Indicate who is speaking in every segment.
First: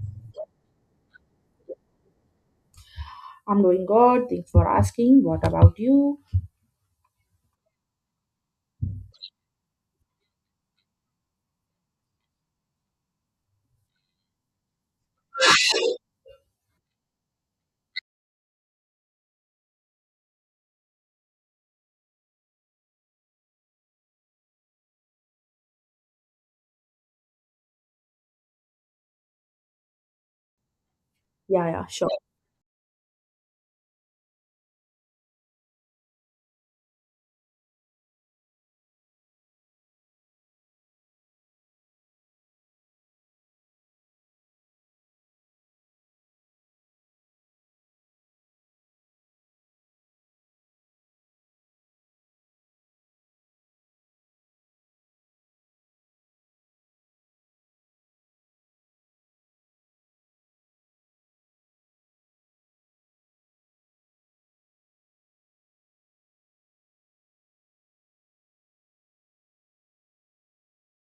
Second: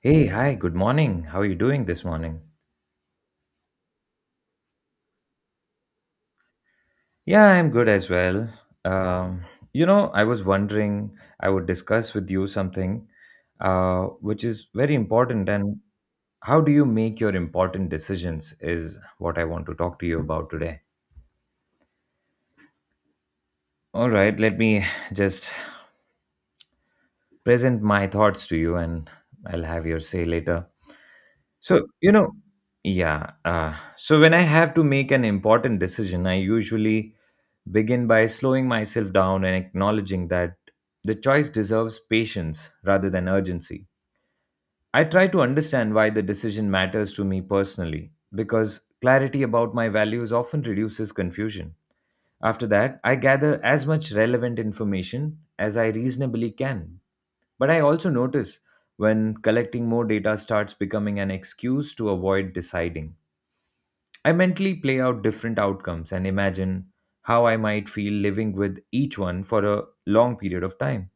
Speaker 1: Hey, hi, good morning. How are you doing this morning?
Speaker 2: I'm doing good. Thanks for asking. What about you?
Speaker 1: Yeah, I'm good as well. Um, you know, I was wondering, I would discuss with you something which is very important. And how do you make your important decisions is what I want to talk to you about today. All right, let me just present my thoughts to you and I'll have your say later.
Speaker 2: Yeah, yeah,
Speaker 1: So,
Speaker 2: sure.
Speaker 1: you know, yeah. So, when I have to make an important decision, I usually begin by slowing myself down and acknowledging that the choice deserves patience rather than urgency. I try to understand why the decision matters to me personally because clarity about my values often reduces confusion. After that, I gather as much relevant information as I reasonably can. But I also notice when collecting more data starts becoming an excuse to avoid deciding. I mentally play out different outcomes and imagine how I might feel living with each one for a long period of time.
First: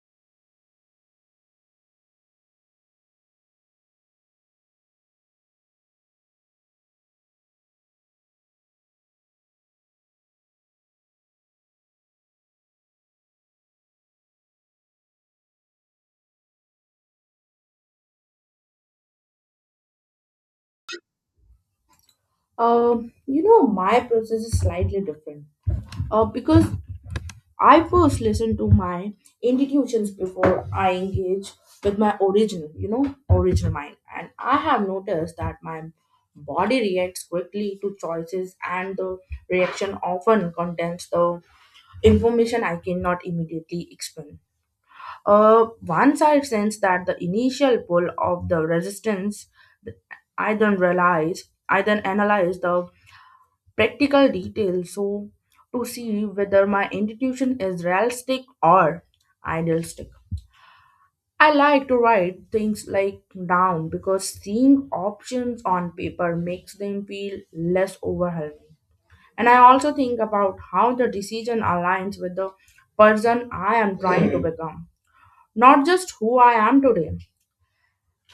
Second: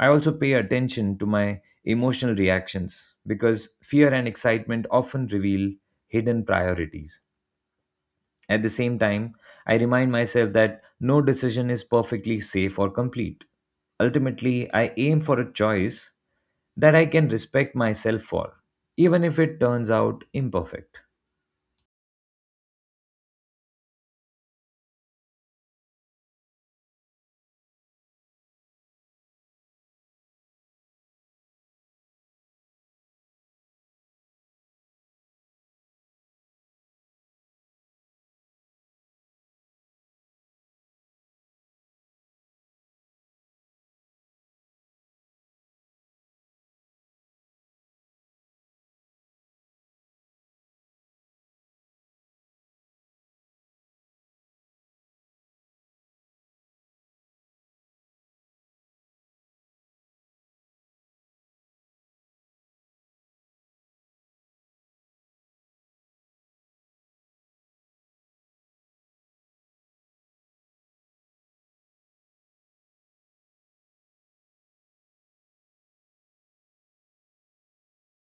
Speaker 1: I also pay attention to my emotional reactions because fear and excitement often reveal hidden priorities. At the same time, I remind myself that no decision is perfectly safe or complete. Ultimately, I aim for a choice that I can respect myself for, even if it turns out imperfect.
Speaker 2: You know, my process is slightly different. Because I first listen to my intuitions before I engage with my original, you know, original mind. And I have noticed that my body reacts quickly to choices and the reaction often contains the information I cannot immediately explain. Once I sense that the initial pull of the resistance, I then analyze the practical details so to see whether my intuition is realistic or idealistic. I like to write things like down because seeing options on paper makes them feel less overwhelming. And I also think about how the decision aligns with the person I am trying to become, not just who I am today.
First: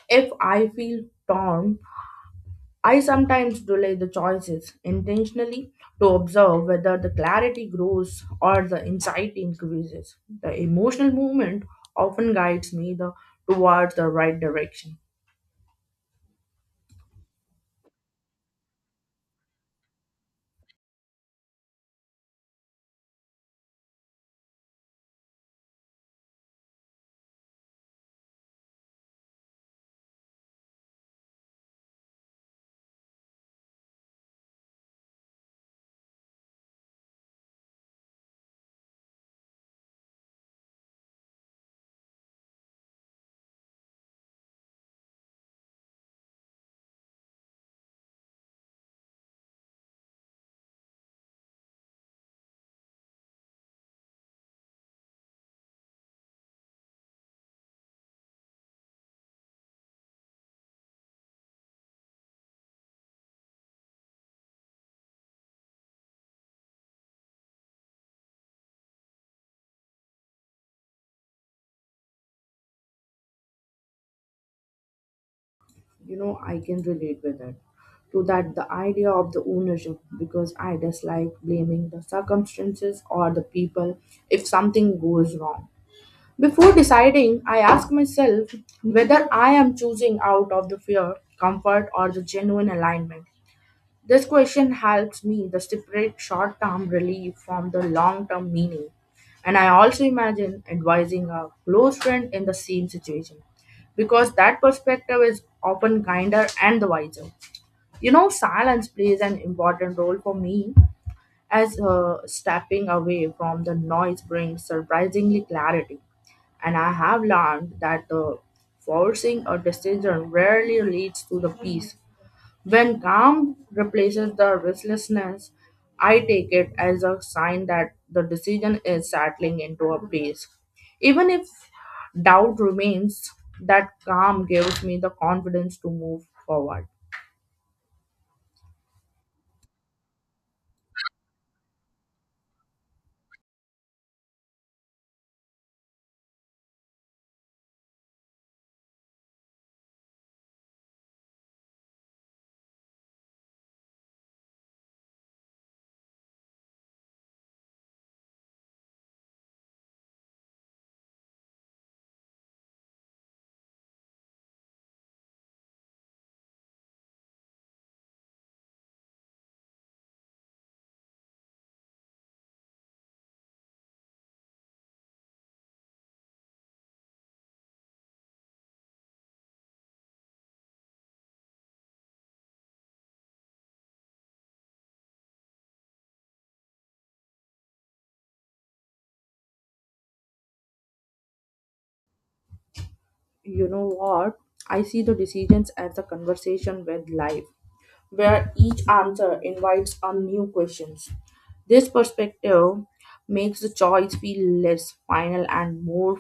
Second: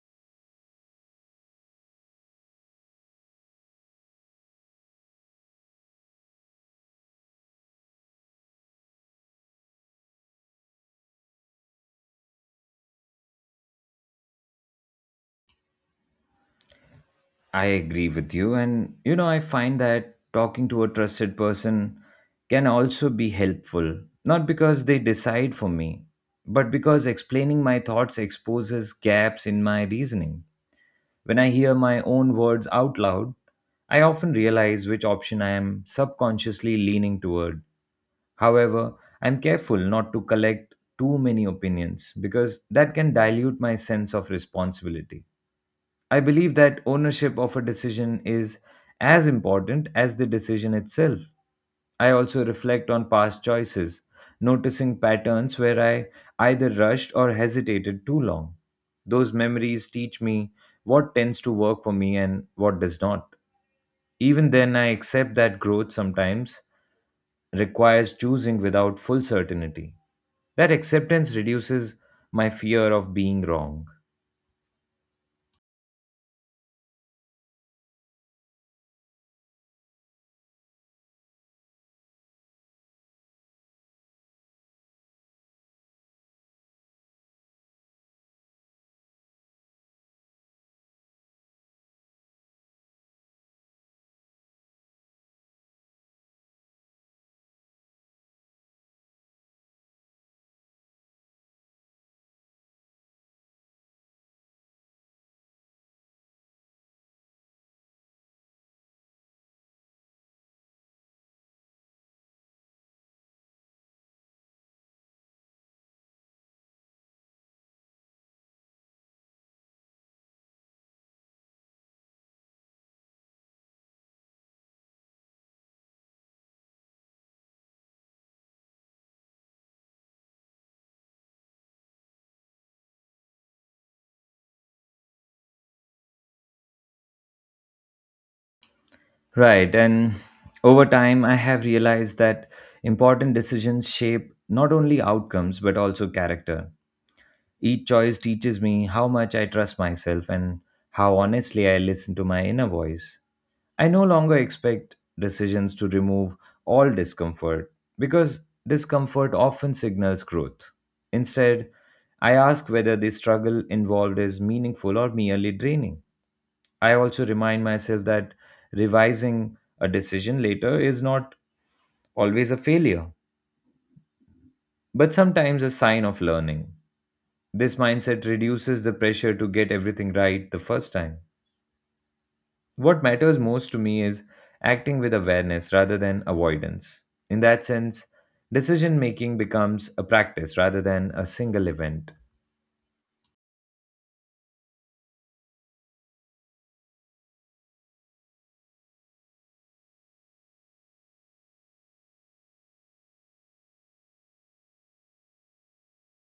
Speaker 2: If I feel torn, I sometimes delay the choices intentionally to observe whether the clarity grows or the insight increases. The emotional movement often guides me towards the right direction.
Speaker 1: I agree with you, and you know, I find that talking to a trusted person can also be helpful, not because they decide for me, but because explaining my thoughts exposes gaps in my reasoning. When I hear my own words out loud, I often realize which option I am subconsciously leaning toward. However, I'm careful not to collect too many opinions because that can dilute my sense of responsibility. I believe that ownership of a decision is as important as the decision itself. I also reflect on past choices, noticing patterns where I either rushed or hesitated too long. Those memories teach me what tends to work for me and what does not. Even then, I accept that growth sometimes requires choosing without full certainty. That acceptance reduces my fear of being wrong.
Speaker 2: You know, I can relate with it to that the idea of the ownership because I dislike blaming the circumstances or the people if something goes wrong. Before deciding, I ask myself whether I am choosing out of the fear, comfort, or the genuine alignment. This question helps me to separate short term relief from the long term meaning. And I also imagine advising a close friend in the same situation because that perspective is often kinder and the wiser. You know, silence plays an important role for me as stepping away from the noise brings surprisingly clarity. And I have learned that forcing a decision rarely leads to the peace. When calm replaces the restlessness, I take it as a sign that the decision is settling into a pace. Even if doubt remains, that calm gives me the confidence to move forward.
Speaker 1: Right. And over time, I have realized that important decisions shape not only outcomes, but also character. Each choice teaches me how much I trust myself and how honestly I listen to my inner voice. I no longer expect decisions to remove all discomfort because discomfort often signals growth. Instead, I ask whether the struggle involved is meaningful or merely draining. I also remind myself that revising a decision later is not always a failure, but sometimes a sign of learning. This mindset reduces the pressure to get everything right the first time. What matters most to me is acting with awareness rather than avoidance. In that sense, decision making becomes a practice rather than a single event.
Speaker 2: You know what? I see the decisions as a conversation with life where each answer invites a new questions. This perspective makes the choice feel less final and more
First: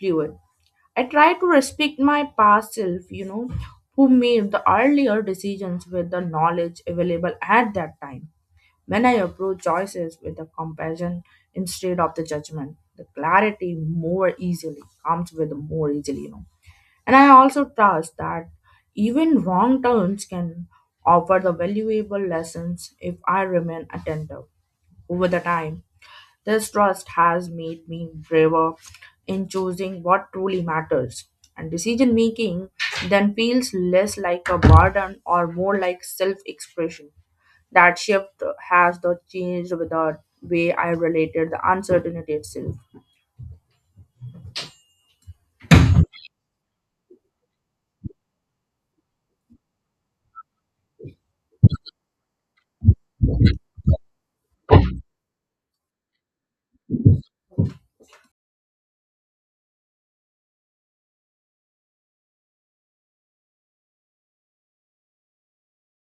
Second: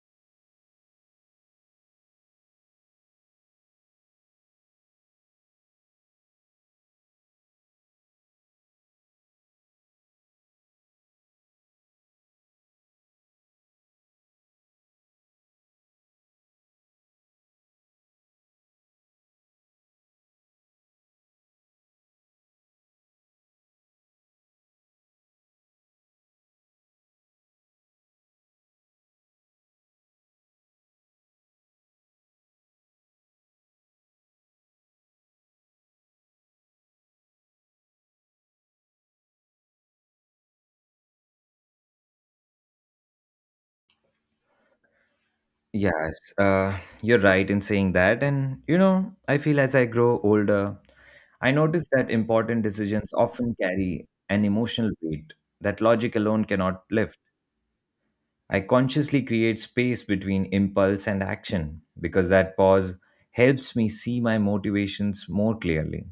Speaker 2: fluid. I try to respect my past self, you know, who made the earlier decisions with the knowledge available at that time. When I approach choices with the compassion instead of the judgment, the clarity more easily comes with more easily, you know. And I also trust that even wrong turns can offer the valuable lessons if I remain attentive. Over the time, this trust has made me braver in choosing what truly matters, and decision making then feels less like a burden or more like self expression. That shift has the changed with the way I related the uncertainty itself.
Speaker 1: Yes, you're right in saying that. And, you know, I feel as I grow older, I notice that important decisions often carry an emotional weight that logic alone cannot lift. I consciously create space between impulse and action because that pause helps me see my motivations more clearly.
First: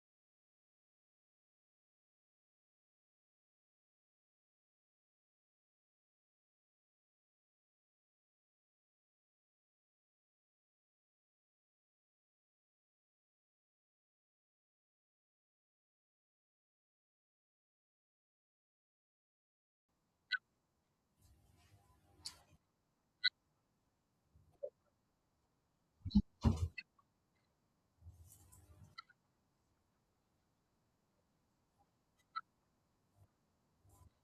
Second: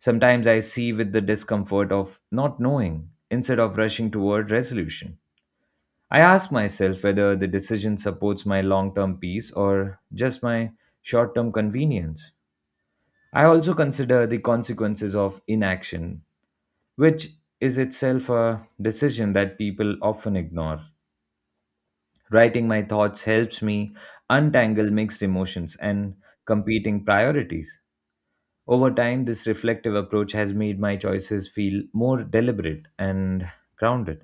Speaker 1: Sometimes I see with the discomfort of not knowing instead of rushing toward resolution. I ask myself whether the decision supports my long term peace or just my short term convenience. I also consider the consequences of inaction, which is itself a decision that people often ignore. Writing my thoughts helps me untangle mixed emotions and competing priorities. Over time, this reflective approach has made my choices feel more deliberate and grounded.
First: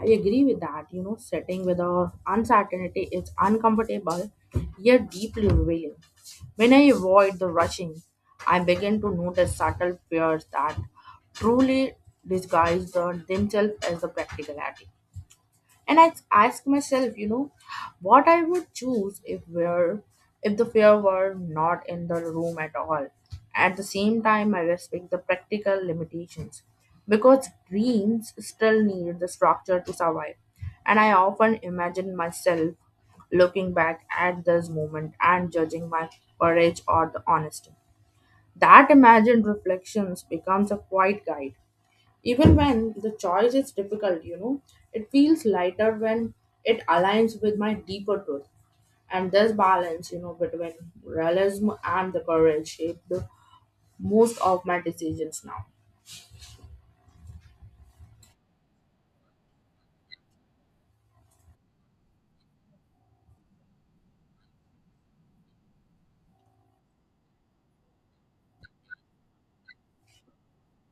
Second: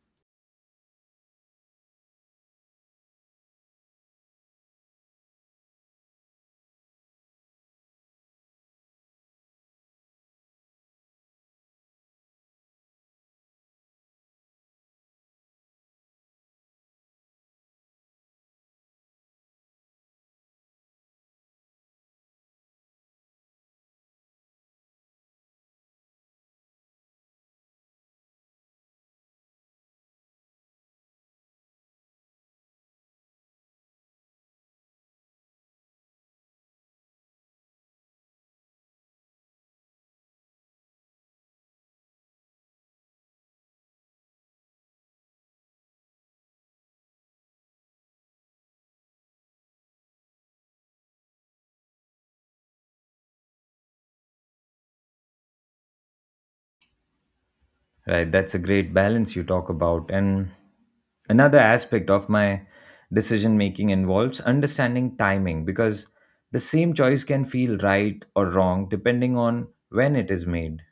Speaker 2: I agree with that. You know, sitting with a uncertainty is uncomfortable yet deeply revealing. When I avoid the rushing, I begin to notice subtle fears that truly disguise themselves as the practicality. And I ask myself, you know, what I would choose if the fear were not in the room at all. At the same time, I respect the practical limitations because dreams still need the structure to survive. And I often imagine myself looking back at this moment and judging my courage or the honesty. That imagined reflections becomes a quiet guide even when the choice is difficult, you know, it feels lighter when it aligns with my deeper truth, and this balance, you know, between realism and the courage shaped the most of my decisions now.
Speaker 1: Right, that's a great balance you talk about. And another aspect of my decision making involves understanding timing because the same choice can feel right or wrong depending on when it is made.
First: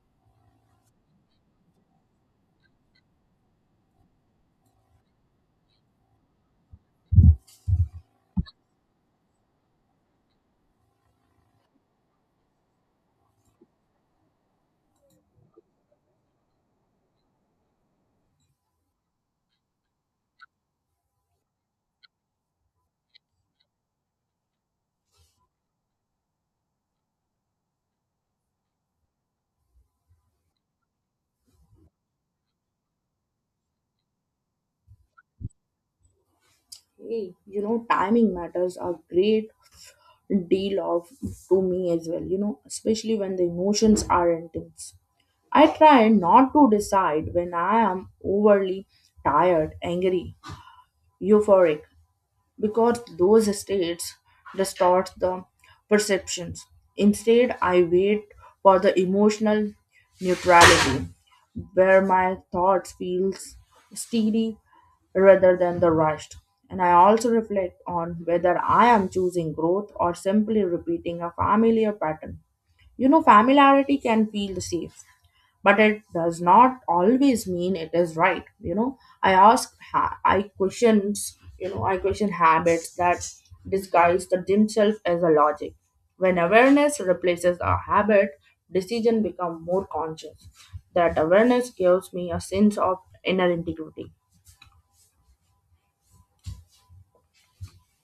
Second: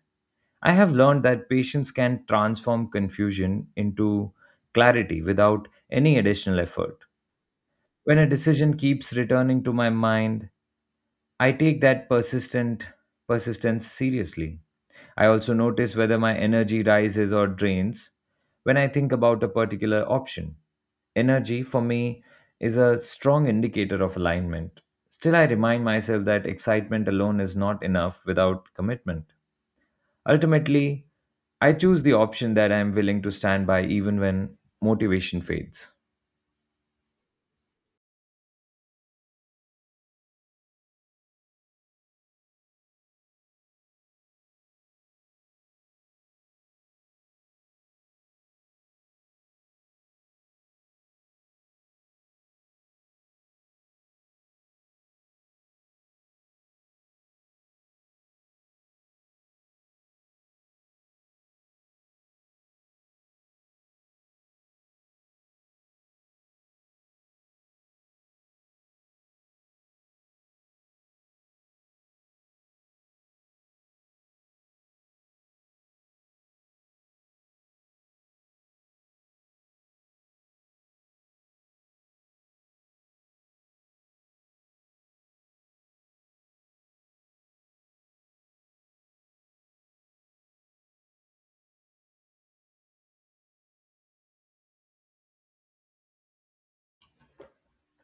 Speaker 1: I have learned that patience can transform confusion into clarity without any additional effort. When a decision keeps returning to my mind, I take that persistent persistence seriously. I also notice whether my energy rises or drains when I think about a particular option. Energy for me is a strong indicator of alignment. Still, I remind myself that excitement alone is not enough without commitment. Ultimately, I choose the option that I am willing to stand by even when motivation fades.
Speaker 2: Hey, you know, timing matters a great deal of to me as well, you know, especially when the emotions are intense. I try not to decide when I am overly tired, angry, euphoric, because those states distort the perceptions. Instead, I wait for the emotional neutrality where my thoughts feels steady rather than the rushed. And I also reflect on whether I am choosing growth or simply repeating a familiar pattern. You know, familiarity can feel safe, but it does not always mean it is right, you know, I questions, you know, I question habits that disguise the themselves as a logic. When awareness replaces a habit, decision become more conscious. That awareness gives me a sense of inner integrity.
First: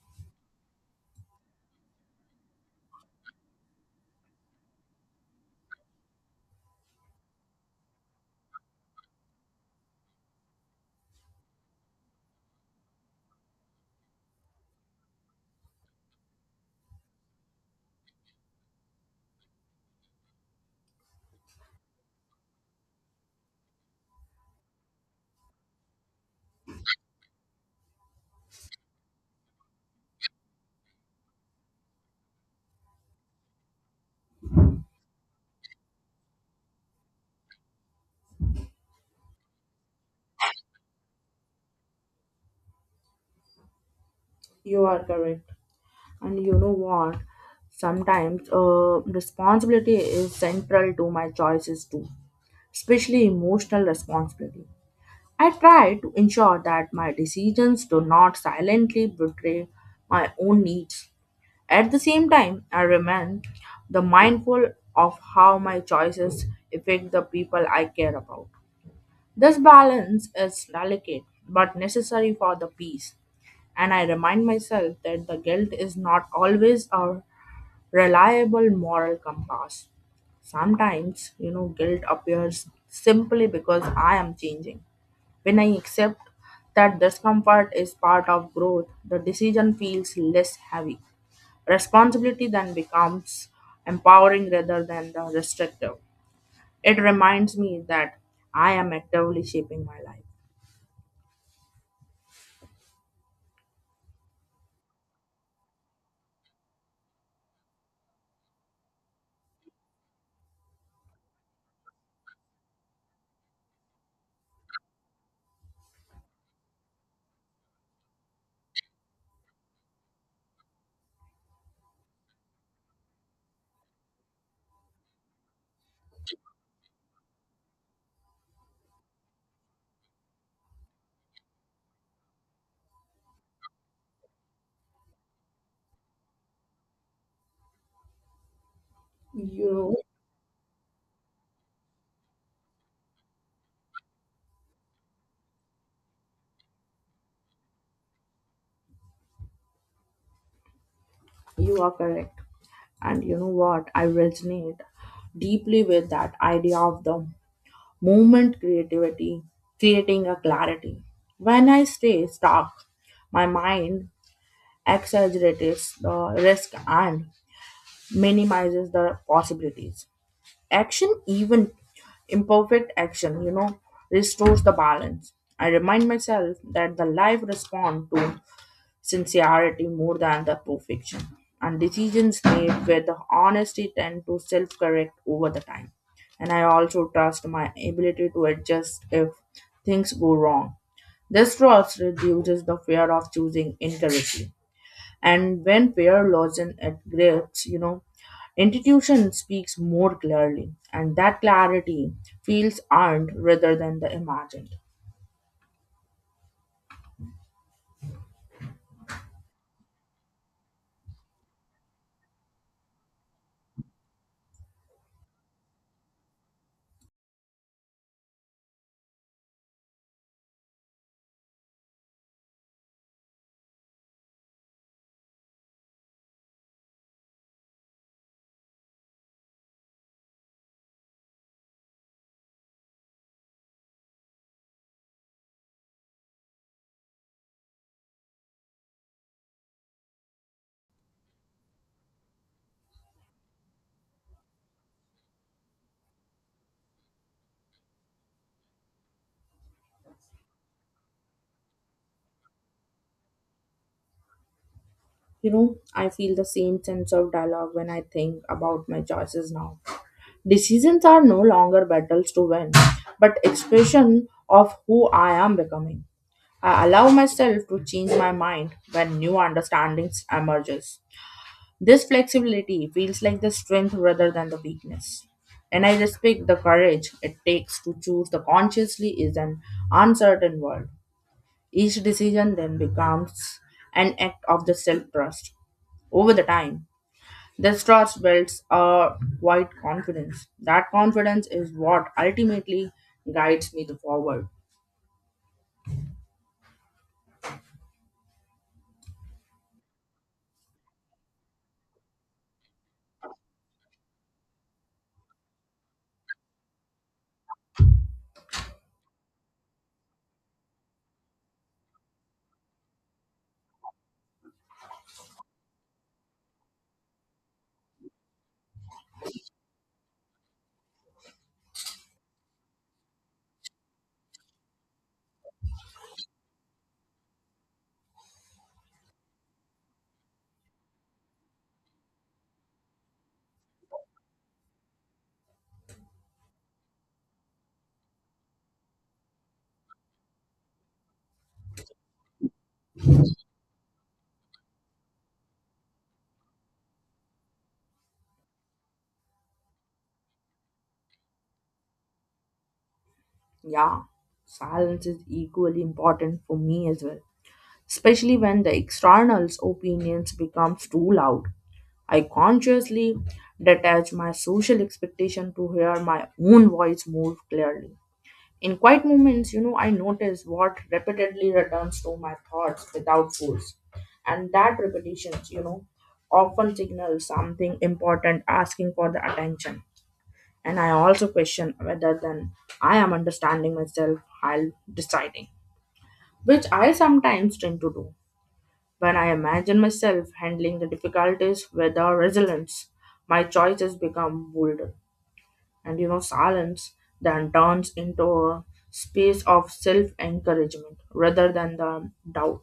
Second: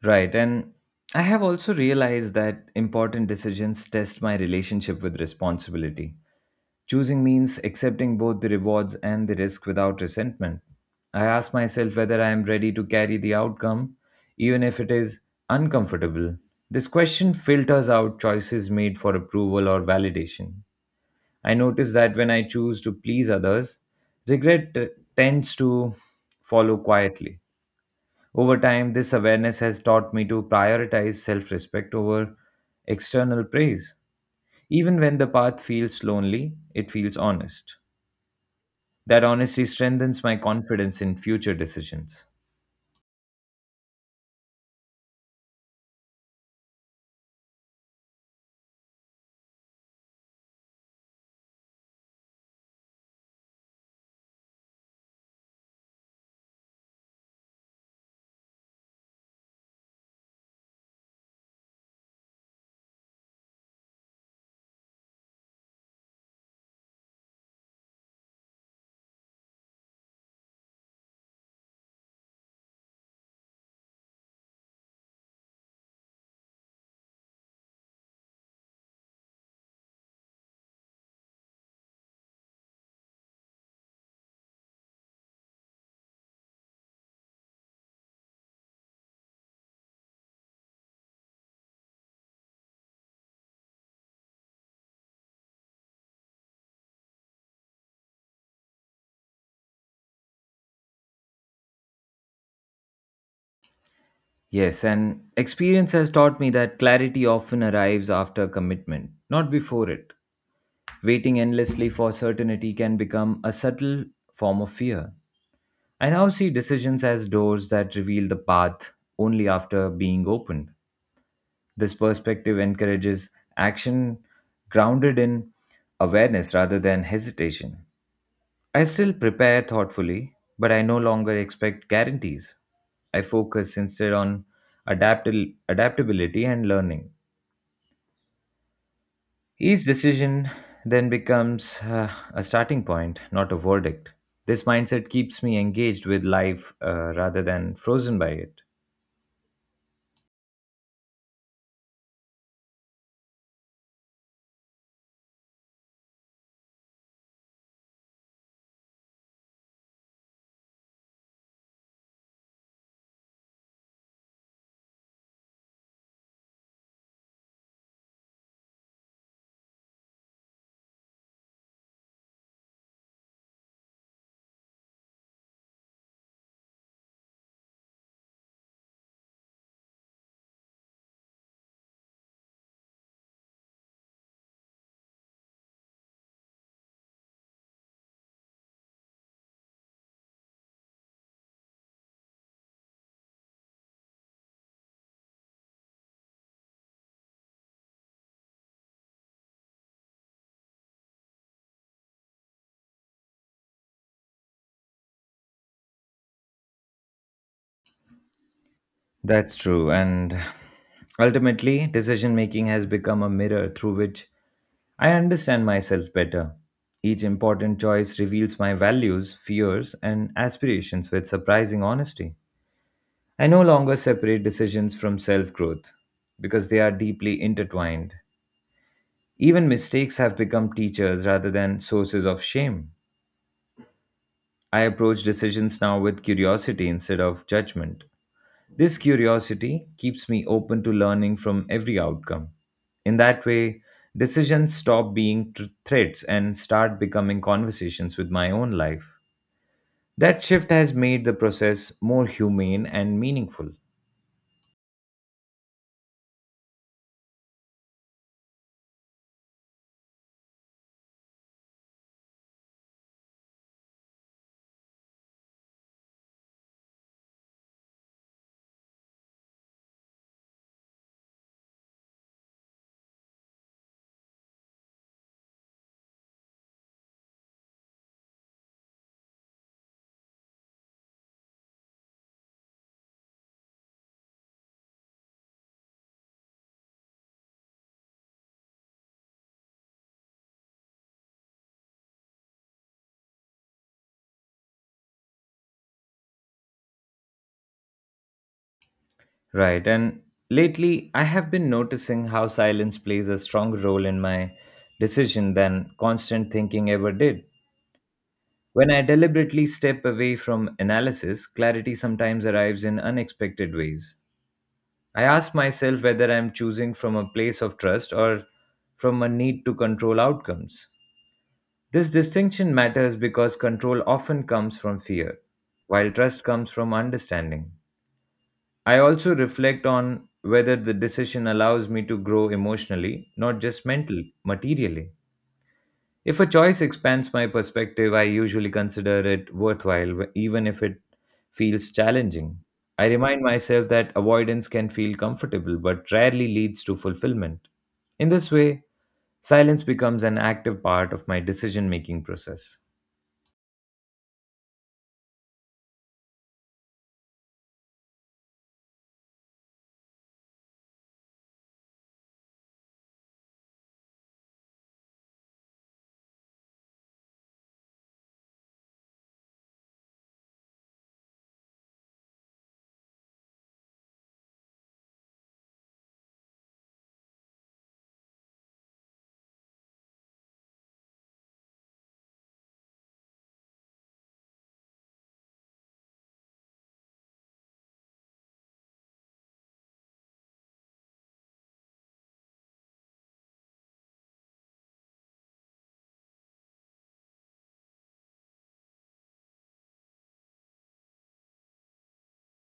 Speaker 1: Right. And I have also realized that important decisions test my relationship with responsibility. Choosing means accepting both the rewards and the risk without resentment. I ask myself whether I am ready to carry the outcome, even if it is uncomfortable. This question filters out choices made for approval or validation. I notice that when I choose to please others, regret tends to follow quietly. Over time, this awareness has taught me to prioritize self respect over external praise. Even when the path feels lonely, it feels honest. That honesty strengthens my confidence in future decisions.
Speaker 2: You are correct. And you know what? Sometimes, responsibility is central to my choices too, especially emotional responsibility. I try to ensure that my decisions do not silently betray my own needs. At the same time, I remain the mindful of how my choices affect the people I care about. This balance is delicate but necessary for the peace, and I remind myself that the guilt is not always a reliable moral compass. Sometimes, you know, guilt appears simply because I am changing. When I accept that discomfort is part of growth, the decision feels less heavy. Responsibility then becomes empowering rather than the restrictive. It reminds me that I am actively shaping my life.
Speaker 1: Yes, and experience has taught me that clarity often arrives after commitment, not before it. Waiting endlessly for certainty can become a subtle form of fear. I now see decisions as doors that reveal the path only after being opened. This perspective encourages action grounded in awareness rather than hesitation. I still prepare thoughtfully, but I no longer expect guarantees. I focus instead on adaptability and learning. Each
Speaker 2: You
Speaker 1: decision then becomes a starting point, not a verdict. This mindset keeps me engaged with life rather than frozen by it.
Speaker 2: you are correct. And you know what? I resonate deeply with that idea of the movement creativity, creating a clarity. When I stay stuck, my mind exaggerates the risk and minimizes the possibilities. Action, even imperfect action, you know, restores the balance. I remind myself that the life responds to sincerity more than the perfection. And decisions made with the honesty tend to self correct over the time. And I also trust my ability to adjust if things go wrong. This trust reduces the fear of choosing incorrectly. And when fear loosens its grips, you know, intuition speaks more clearly, and that clarity feels earned rather than the imagined.
Speaker 1: That's true. And ultimately, decision making has become a mirror through which I understand myself better. Each important choice reveals my values, fears, and aspirations with surprising honesty. I no longer separate decisions from self growth because they are deeply intertwined. Even mistakes have become teachers rather than sources of shame. I approach decisions now with curiosity instead of judgment. This curiosity keeps me open to learning from every outcome. In that way, decisions stop being threats and start becoming conversations with my own life. That shift has made the process more humane and meaningful.
Speaker 2: You know, I feel the same sense of dialogue when I think about my choices now. Decisions are no longer battles to win, but expression of who I am becoming. I allow myself to change my mind when new understandings emerges. This flexibility feels like the strength rather than the weakness. And I respect the courage it takes to choose the consciously is an uncertain world. Each decision then becomes an act of the self trust. Over the time, the trust builds a quiet confidence. That confidence is what ultimately guides me to forward.
Speaker 1: Right, and lately I have been noticing how silence plays a strong role in my decision than constant thinking ever did. When I deliberately step away from analysis, clarity sometimes arrives in unexpected ways. I ask myself whether I'm choosing from a place of trust or from a need to control outcomes. This distinction matters because control often comes from fear, while trust comes from understanding. I also reflect on whether the decision allows me to grow emotionally, not just mentally, materially. If a choice expands my perspective, I usually consider it worthwhile, even if it feels challenging. I remind myself that avoidance can feel comfortable but rarely leads to fulfillment. In this way, silence becomes an active part of my decision making process.
Speaker 2: Yeah, silence is equally important for me as well, especially when the external's opinions becomes too loud. I consciously detach my social expectation to hear my own voice more clearly. In quiet moments, you know, I notice what repeatedly returns to my thoughts without force. And that repetition, you know, often signals something important asking for the attention. And I also question whether then I am understanding myself while deciding, which I sometimes tend to do. When I imagine myself handling the difficulties with the resilience, my choices become bolder, and you know, silence then turns into a space of self-encouragement rather than the doubt,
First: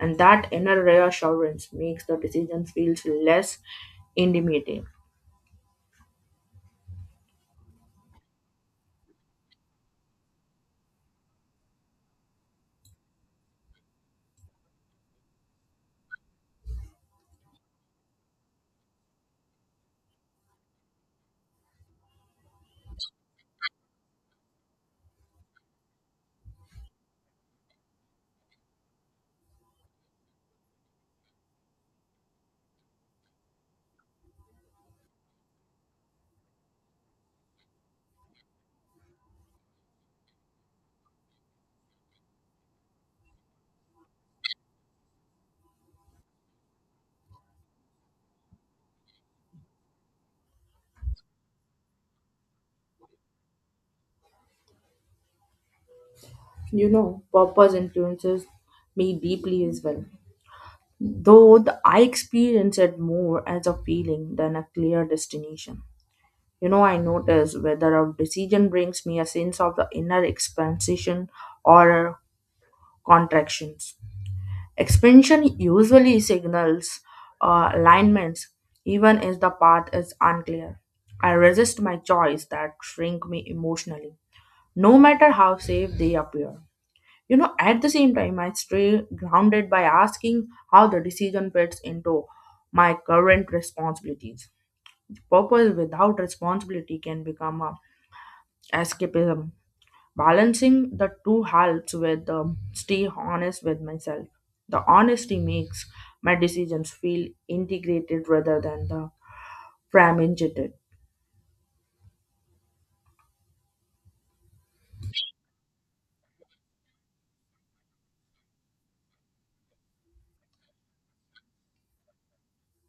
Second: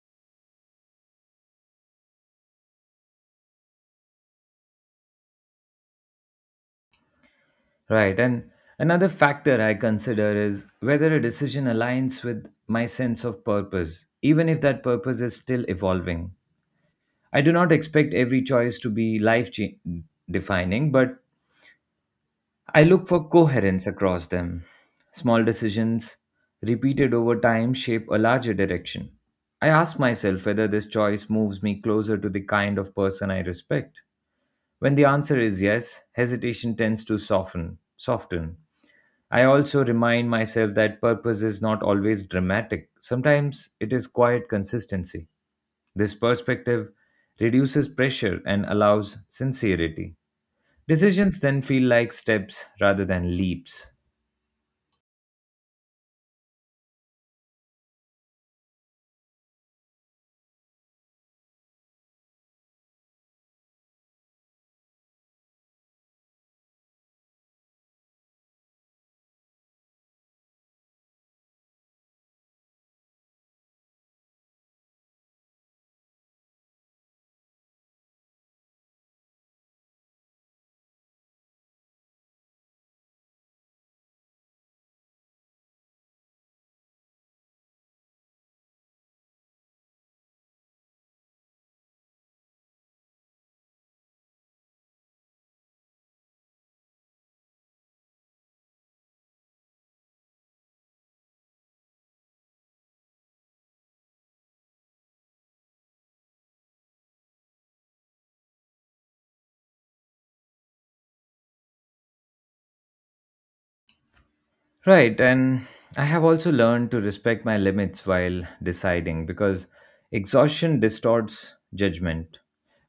Speaker 2: and that inner reassurance makes the decision feels less intimidating.
Speaker 1: Right, and another factor I consider is whether a decision aligns with my sense of purpose, even if that purpose is still evolving. I do not expect every choice to be defining, but I look for coherence across them. Small decisions, repeated over time, shape a larger direction. I ask myself whether this choice moves me closer to the kind of person I respect. When the answer is yes, hesitation tends to soften. I also remind myself that purpose is not always dramatic. Sometimes it is quiet consistency. This perspective reduces pressure and allows sincerity. Decisions then feel like steps rather than leaps.
Speaker 2: You know, purpose influences me deeply as well, though I experience it more as a feeling than a clear destination. You know, I notice whether a decision brings me a sense of the inner expansion or contractions. Expansion usually signals alignments, even if the path is unclear. I resist my choice that shrink me emotionally, no matter how safe they appear. You know, at the same time, I stay grounded by asking how the decision fits into my current responsibilities. Purpose without responsibility can become a escapism. Balancing the two halves with stay honest with myself. The honesty makes my decisions feel integrated rather than the fragmented.
Speaker 1: Right, and I have also learned to respect my limits while deciding because exhaustion distorts judgment.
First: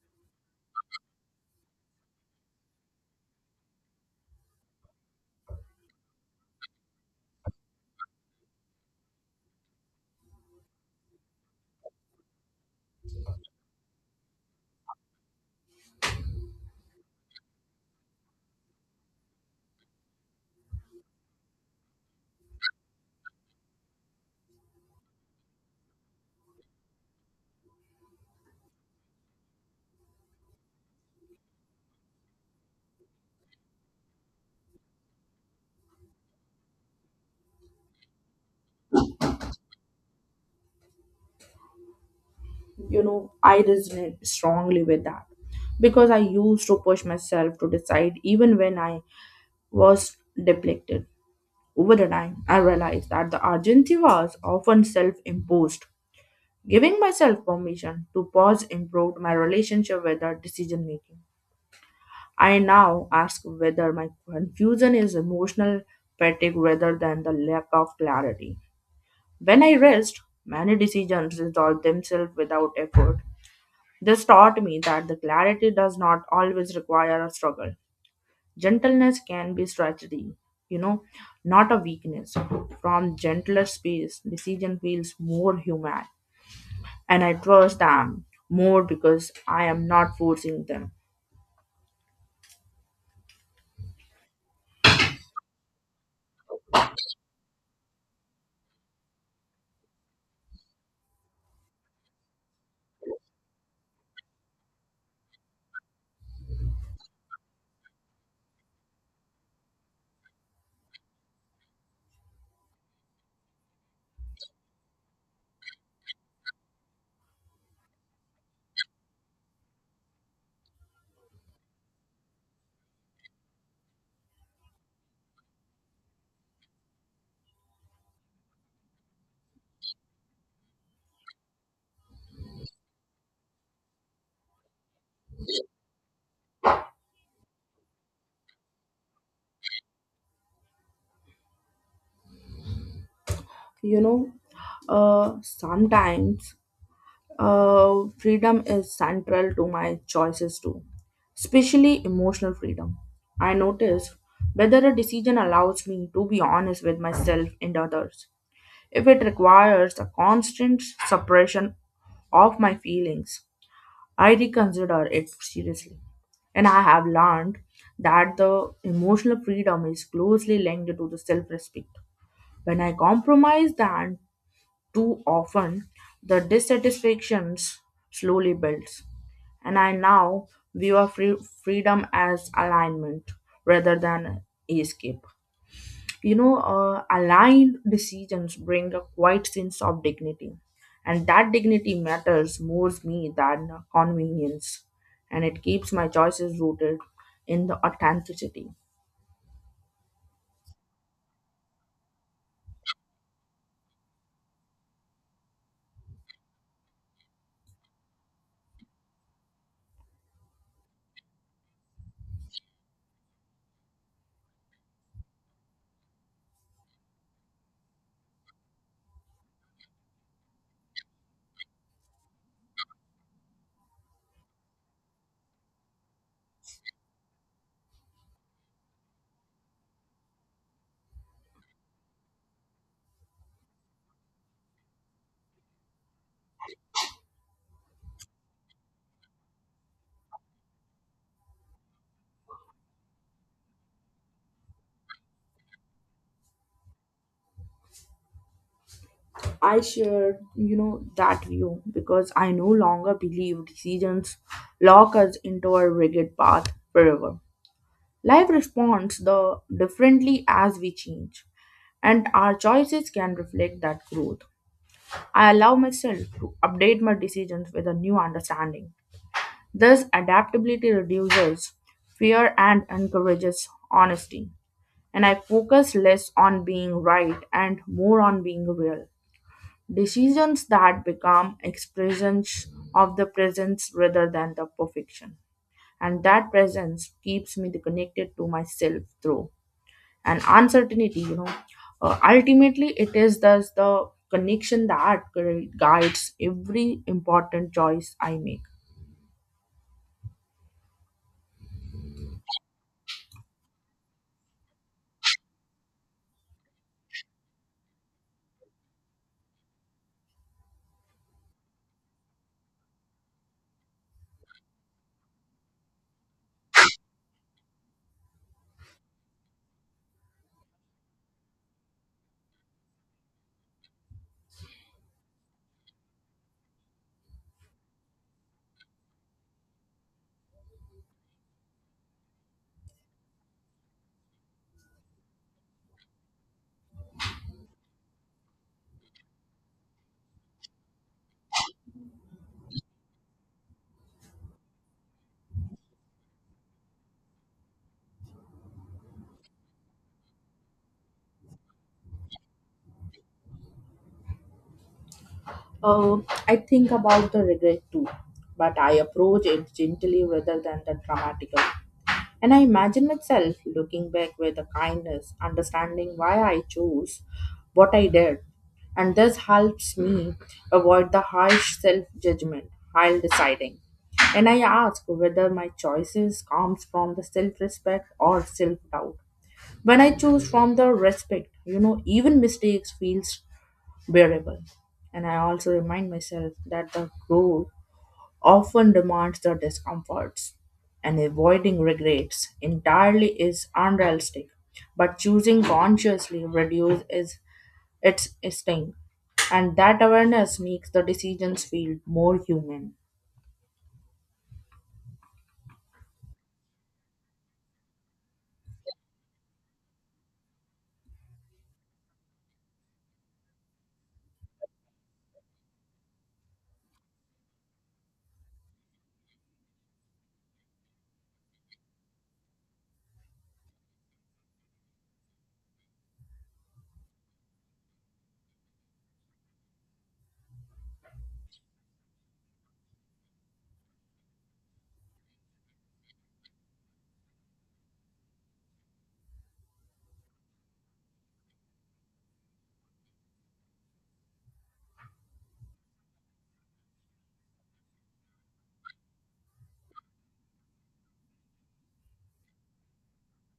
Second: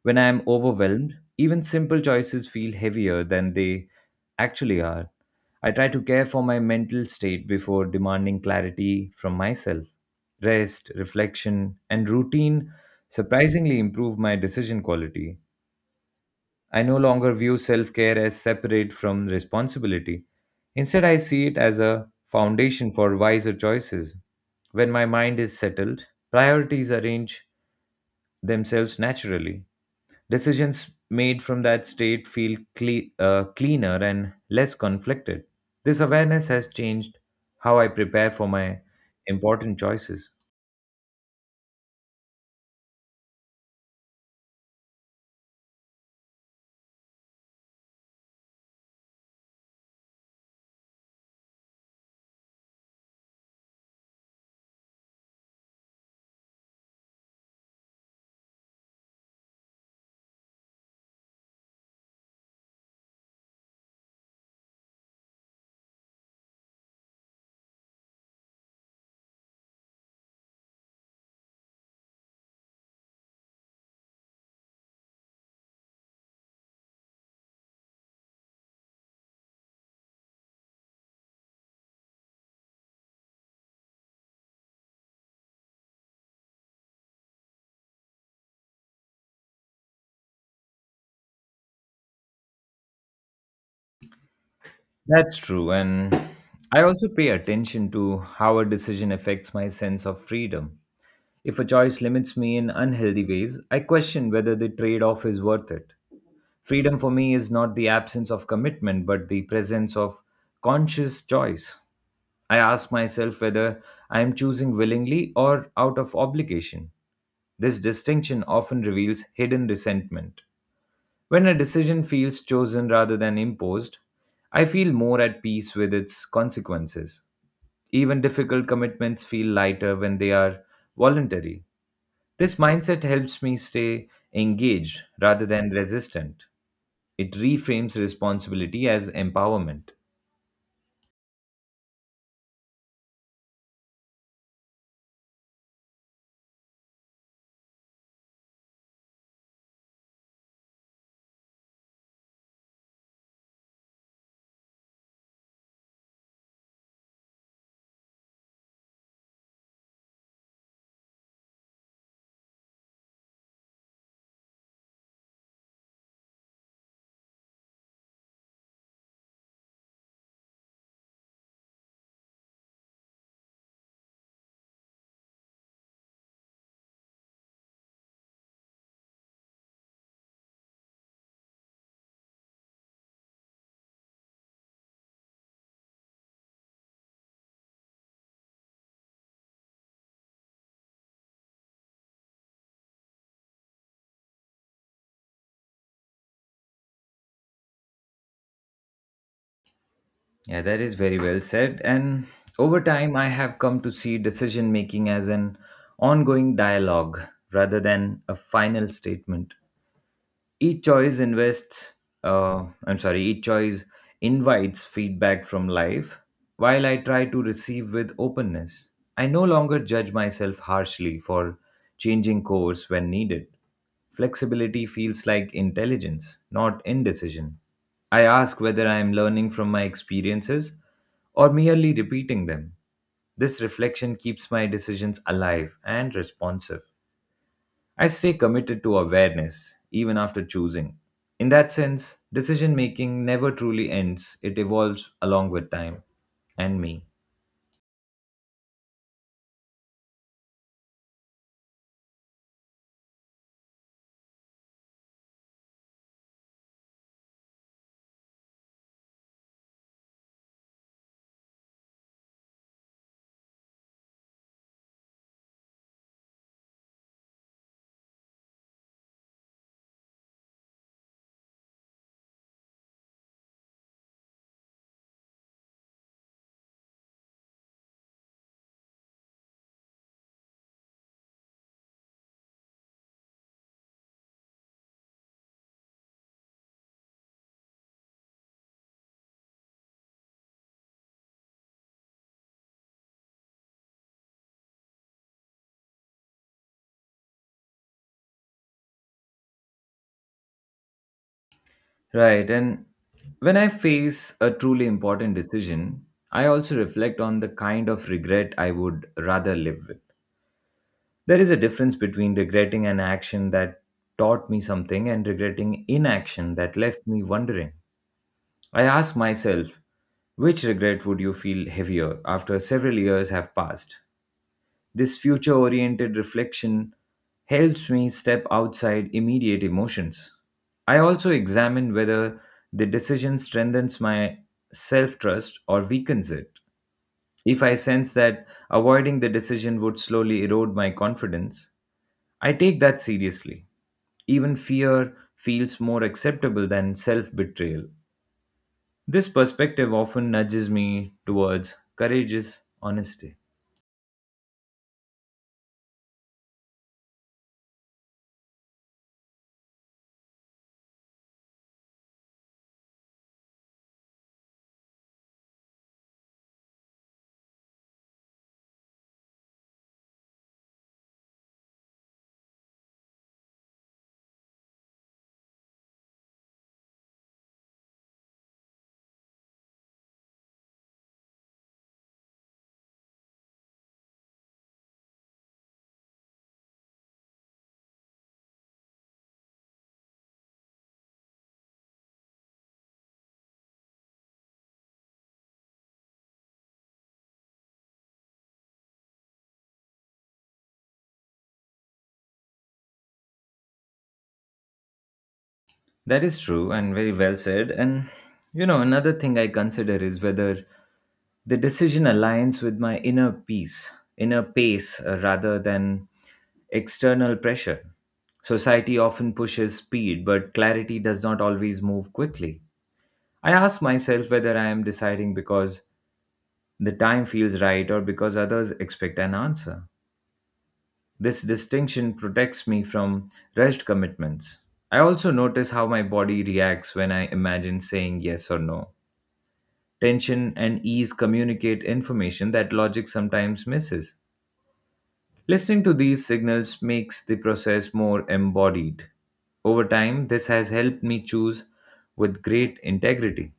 Speaker 1: When I am overwhelmed, even simple choices feel heavier than they actually are. I try to care for my mental state before demanding clarity from myself. Rest, reflection, and routine surprisingly improve my decision quality. I no longer view self care as separate from responsibility. Instead, I see it as a foundation for wiser choices. When my mind is settled, priorities arrange themselves naturally. Decisions made from that state feel cleaner and less conflicted. This awareness has changed how I prepare for my important choices.
Speaker 2: You know, I resonate strongly with that because I used to push myself to decide even when I was depleted. Over the time, I realized that the urgency was often self imposed. Giving myself permission to pause improved my relationship with the decision making. I now ask whether my confusion is emotional fatigue rather than the lack of clarity. When I rest, many decisions resolve themselves without effort. This taught me that the clarity does not always require a struggle. Gentleness can be strategy, you know, not a weakness. From gentler space, decision feels more human, and I trust them more because I am not forcing them.
Speaker 1: That's true, and I also pay attention to how a decision affects my sense of freedom. If a choice limits me in unhealthy ways, I question whether the trade off is worth it. Freedom for me is not the absence of commitment, but the presence of conscious choice. I ask myself whether I am choosing willingly or out of obligation. This distinction often reveals hidden resentment. When a decision feels chosen rather than imposed, I feel more at peace with its consequences. Even difficult commitments feel lighter when they are voluntary. This mindset helps me stay engaged rather than resistant. It reframes responsibility as empowerment.
Speaker 2: You know, sometimes freedom is central to my choices too, especially emotional freedom. I notice whether a decision allows me to be honest with myself and others. If it requires a constant suppression of my feelings, I reconsider it seriously. And I have learned that the emotional freedom is closely linked to the self respect. When I compromise, then too often, the dissatisfaction slowly builds. And I now view our freedom as alignment rather than escape. You know, aligned decisions bring a quiet sense of dignity, and that dignity matters more to me than convenience, and it keeps my choices rooted in the authenticity.
Speaker 1: Yeah, that is very well said. And over time, I have come to see decision making as an ongoing dialogue rather than a final statement. Each choice invests I'm sorry each choice invites feedback from life while I try to receive with openness. I no longer judge myself harshly for changing course when needed. Flexibility feels like intelligence, not indecision. I ask whether I am learning from my experiences or merely repeating them. This reflection keeps my decisions alive and responsive. I stay committed to awareness even after choosing. In that sense, decision making never truly ends, it evolves along with time and me.
Speaker 2: I shared, you know, that view because I no longer believe decisions lock us into a rigid path forever. Life responds the differently as we change, and our choices can reflect that growth. I allow myself to update my decisions with a new understanding. This adaptability reduces fear and encourages honesty, and I focus less on being right and more on being real. Decisions that become expressions of the presence rather than the perfection. And that presence keeps me connected to myself through an uncertainty, you know. Ultimately, it is thus the connection that guides every important choice I make.
Speaker 1: Right, and when I face a truly important decision, I also reflect on the kind of regret I would rather live with. There is a difference between regretting an action that taught me something and regretting inaction that left me wondering. I ask myself, which regret would you feel heavier after several years have passed? This future oriented reflection helps me step outside immediate emotions. I also examine whether the decision strengthens my self trust or weakens it. If I sense that avoiding the decision would slowly erode my confidence, I take that seriously. Even fear feels more acceptable than self betrayal. This perspective often nudges me towards courageous honesty.
Speaker 2: Uh, I think about the regret too, but I approach it gently rather than the dramatical. And I imagine myself looking back with a kindness, understanding why I chose what I did. And this helps me avoid the harsh self judgment while deciding. And I ask whether my choices comes from the self respect or self doubt. When I choose from the respect, you know, even mistakes feels bearable. And I also remind myself that the goal often demands the discomforts, and avoiding regrets entirely is unrealistic. But choosing consciously reduces its sting, and that awareness makes the decisions feel more human.
Speaker 1: That is true and very well said. And you know, another thing I consider is whether the decision aligns with my inner pace, rather than external pressure. Society often pushes speed, but clarity does not always move quickly. I ask myself whether I am deciding because the time feels right or because others expect an answer. This distinction protects me from rushed commitments. I also notice how my body reacts when I imagine saying yes or no. Tension and ease communicate information that logic sometimes misses. Listening to these signals makes the process more embodied. Over time, this has helped me choose with great integrity.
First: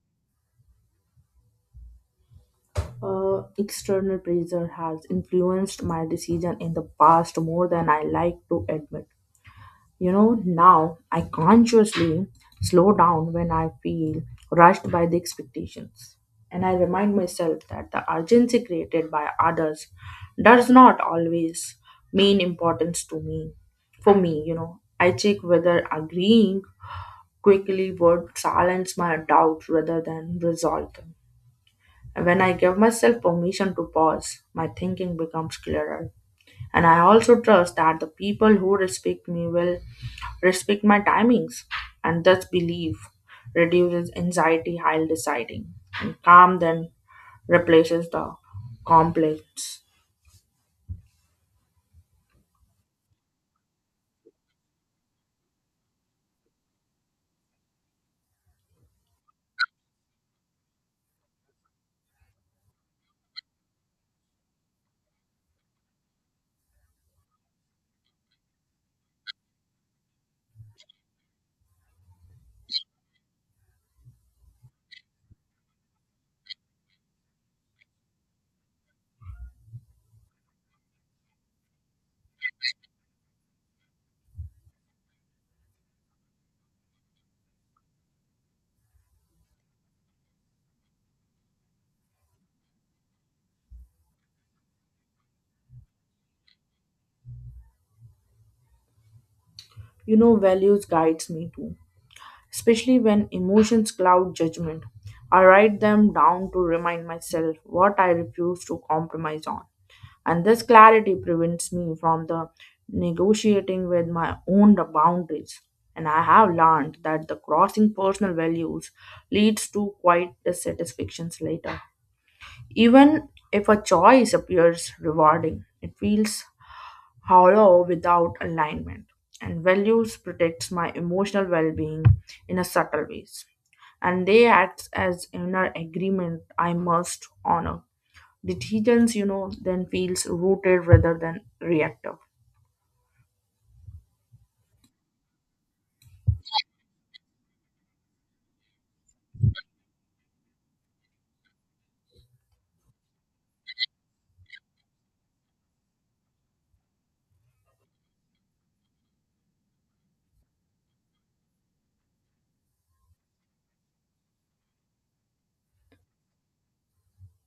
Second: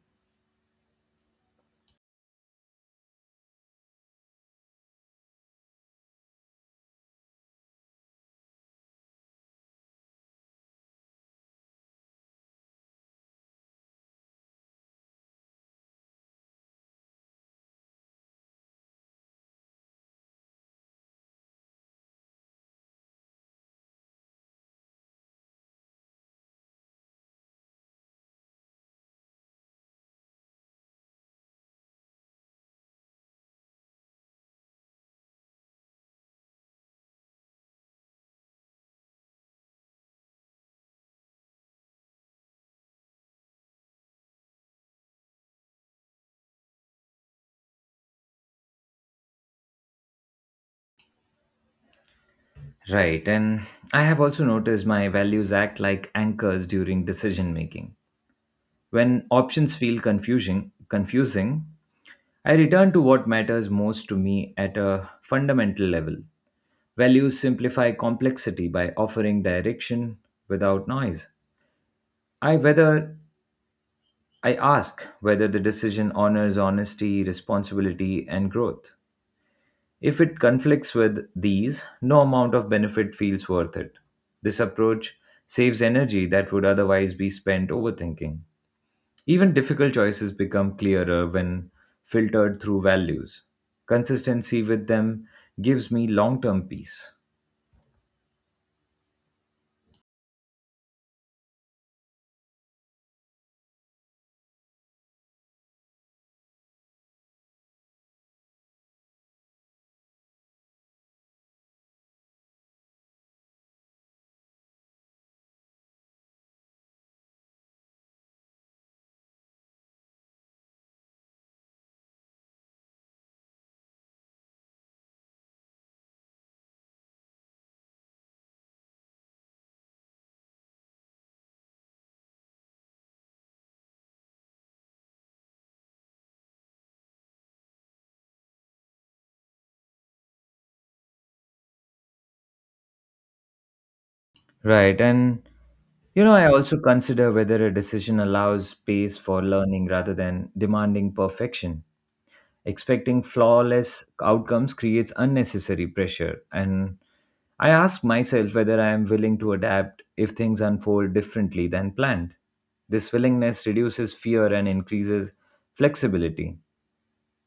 Speaker 2: External pressure has influenced my decision in the past more than I like to admit. You know, now I consciously slow down when I feel rushed by the expectations. And I remind myself that the urgency created by others does not always mean importance to me. For me, you know, I check whether agreeing quickly would silence my doubts rather than resolve them. When I give myself permission to pause, my thinking becomes clearer. And I also trust that the people who respect me will respect my timings. And thus belief reduces anxiety while deciding. And calm then replaces the complex.
Speaker 1: Right, and I have also noticed my values act like anchors during decision making. When options feel confusing, I return to what matters most to me at a fundamental level. Values simplify complexity by offering direction without noise. I whether I ask whether the decision honors honesty, responsibility, and growth. If it conflicts with these, no amount of benefit feels worth it. This approach saves energy that would otherwise be spent overthinking. Even difficult choices become clearer when filtered through values. Consistency with them gives me long term peace.
Speaker 2: You know, values guides me too, especially when emotions cloud judgment. I write them down to remind myself what I refuse to compromise on. And this clarity prevents me from the negotiating with my own boundaries, and I have learned that the crossing personal values leads to quite dissatisfactions later. Even if a choice appears rewarding, it feels hollow without alignment. And values protects my emotional well-being in a subtle ways, and they act as inner agreement I must honor. Decisions, you know, then feels rooted rather than reactive.
Speaker 1: Right, and you know, I also consider whether a decision allows space for learning rather than demanding perfection. Expecting flawless outcomes creates unnecessary pressure, and I ask myself whether I am willing to adapt if things unfold differently than planned. This willingness reduces fear and increases flexibility.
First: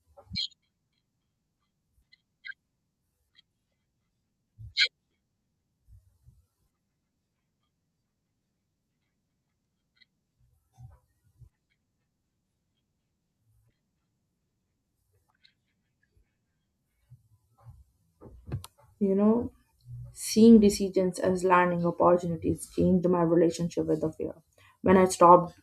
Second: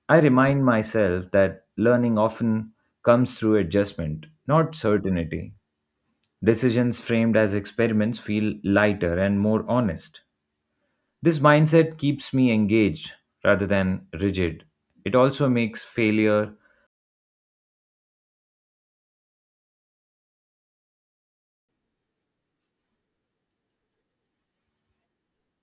Speaker 1: I remind myself that learning often comes through adjustment, not certainty. Decisions framed as experiments feel lighter and more honest. This mindset keeps me engaged rather than rigid. It also makes failure
Speaker 2: You know, seeing decisions as learning opportunities changed my relationship with the fear. When I stopped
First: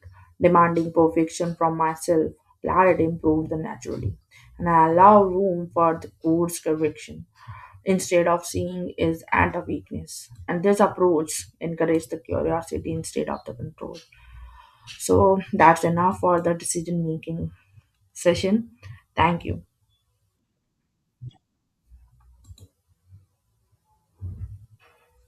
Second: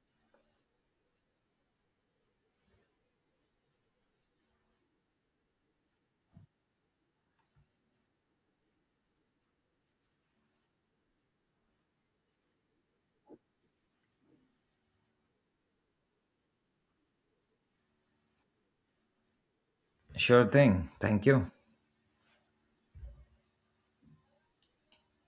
Speaker 2: demanding perfection from myself, clarity improved naturally. And I allow room for the course correction instead of seeing is at a weakness. And this approach encourages the curiosity instead of the control. So that's enough for the decision making session. Thank you.
Speaker 1: sure thing. Thank you.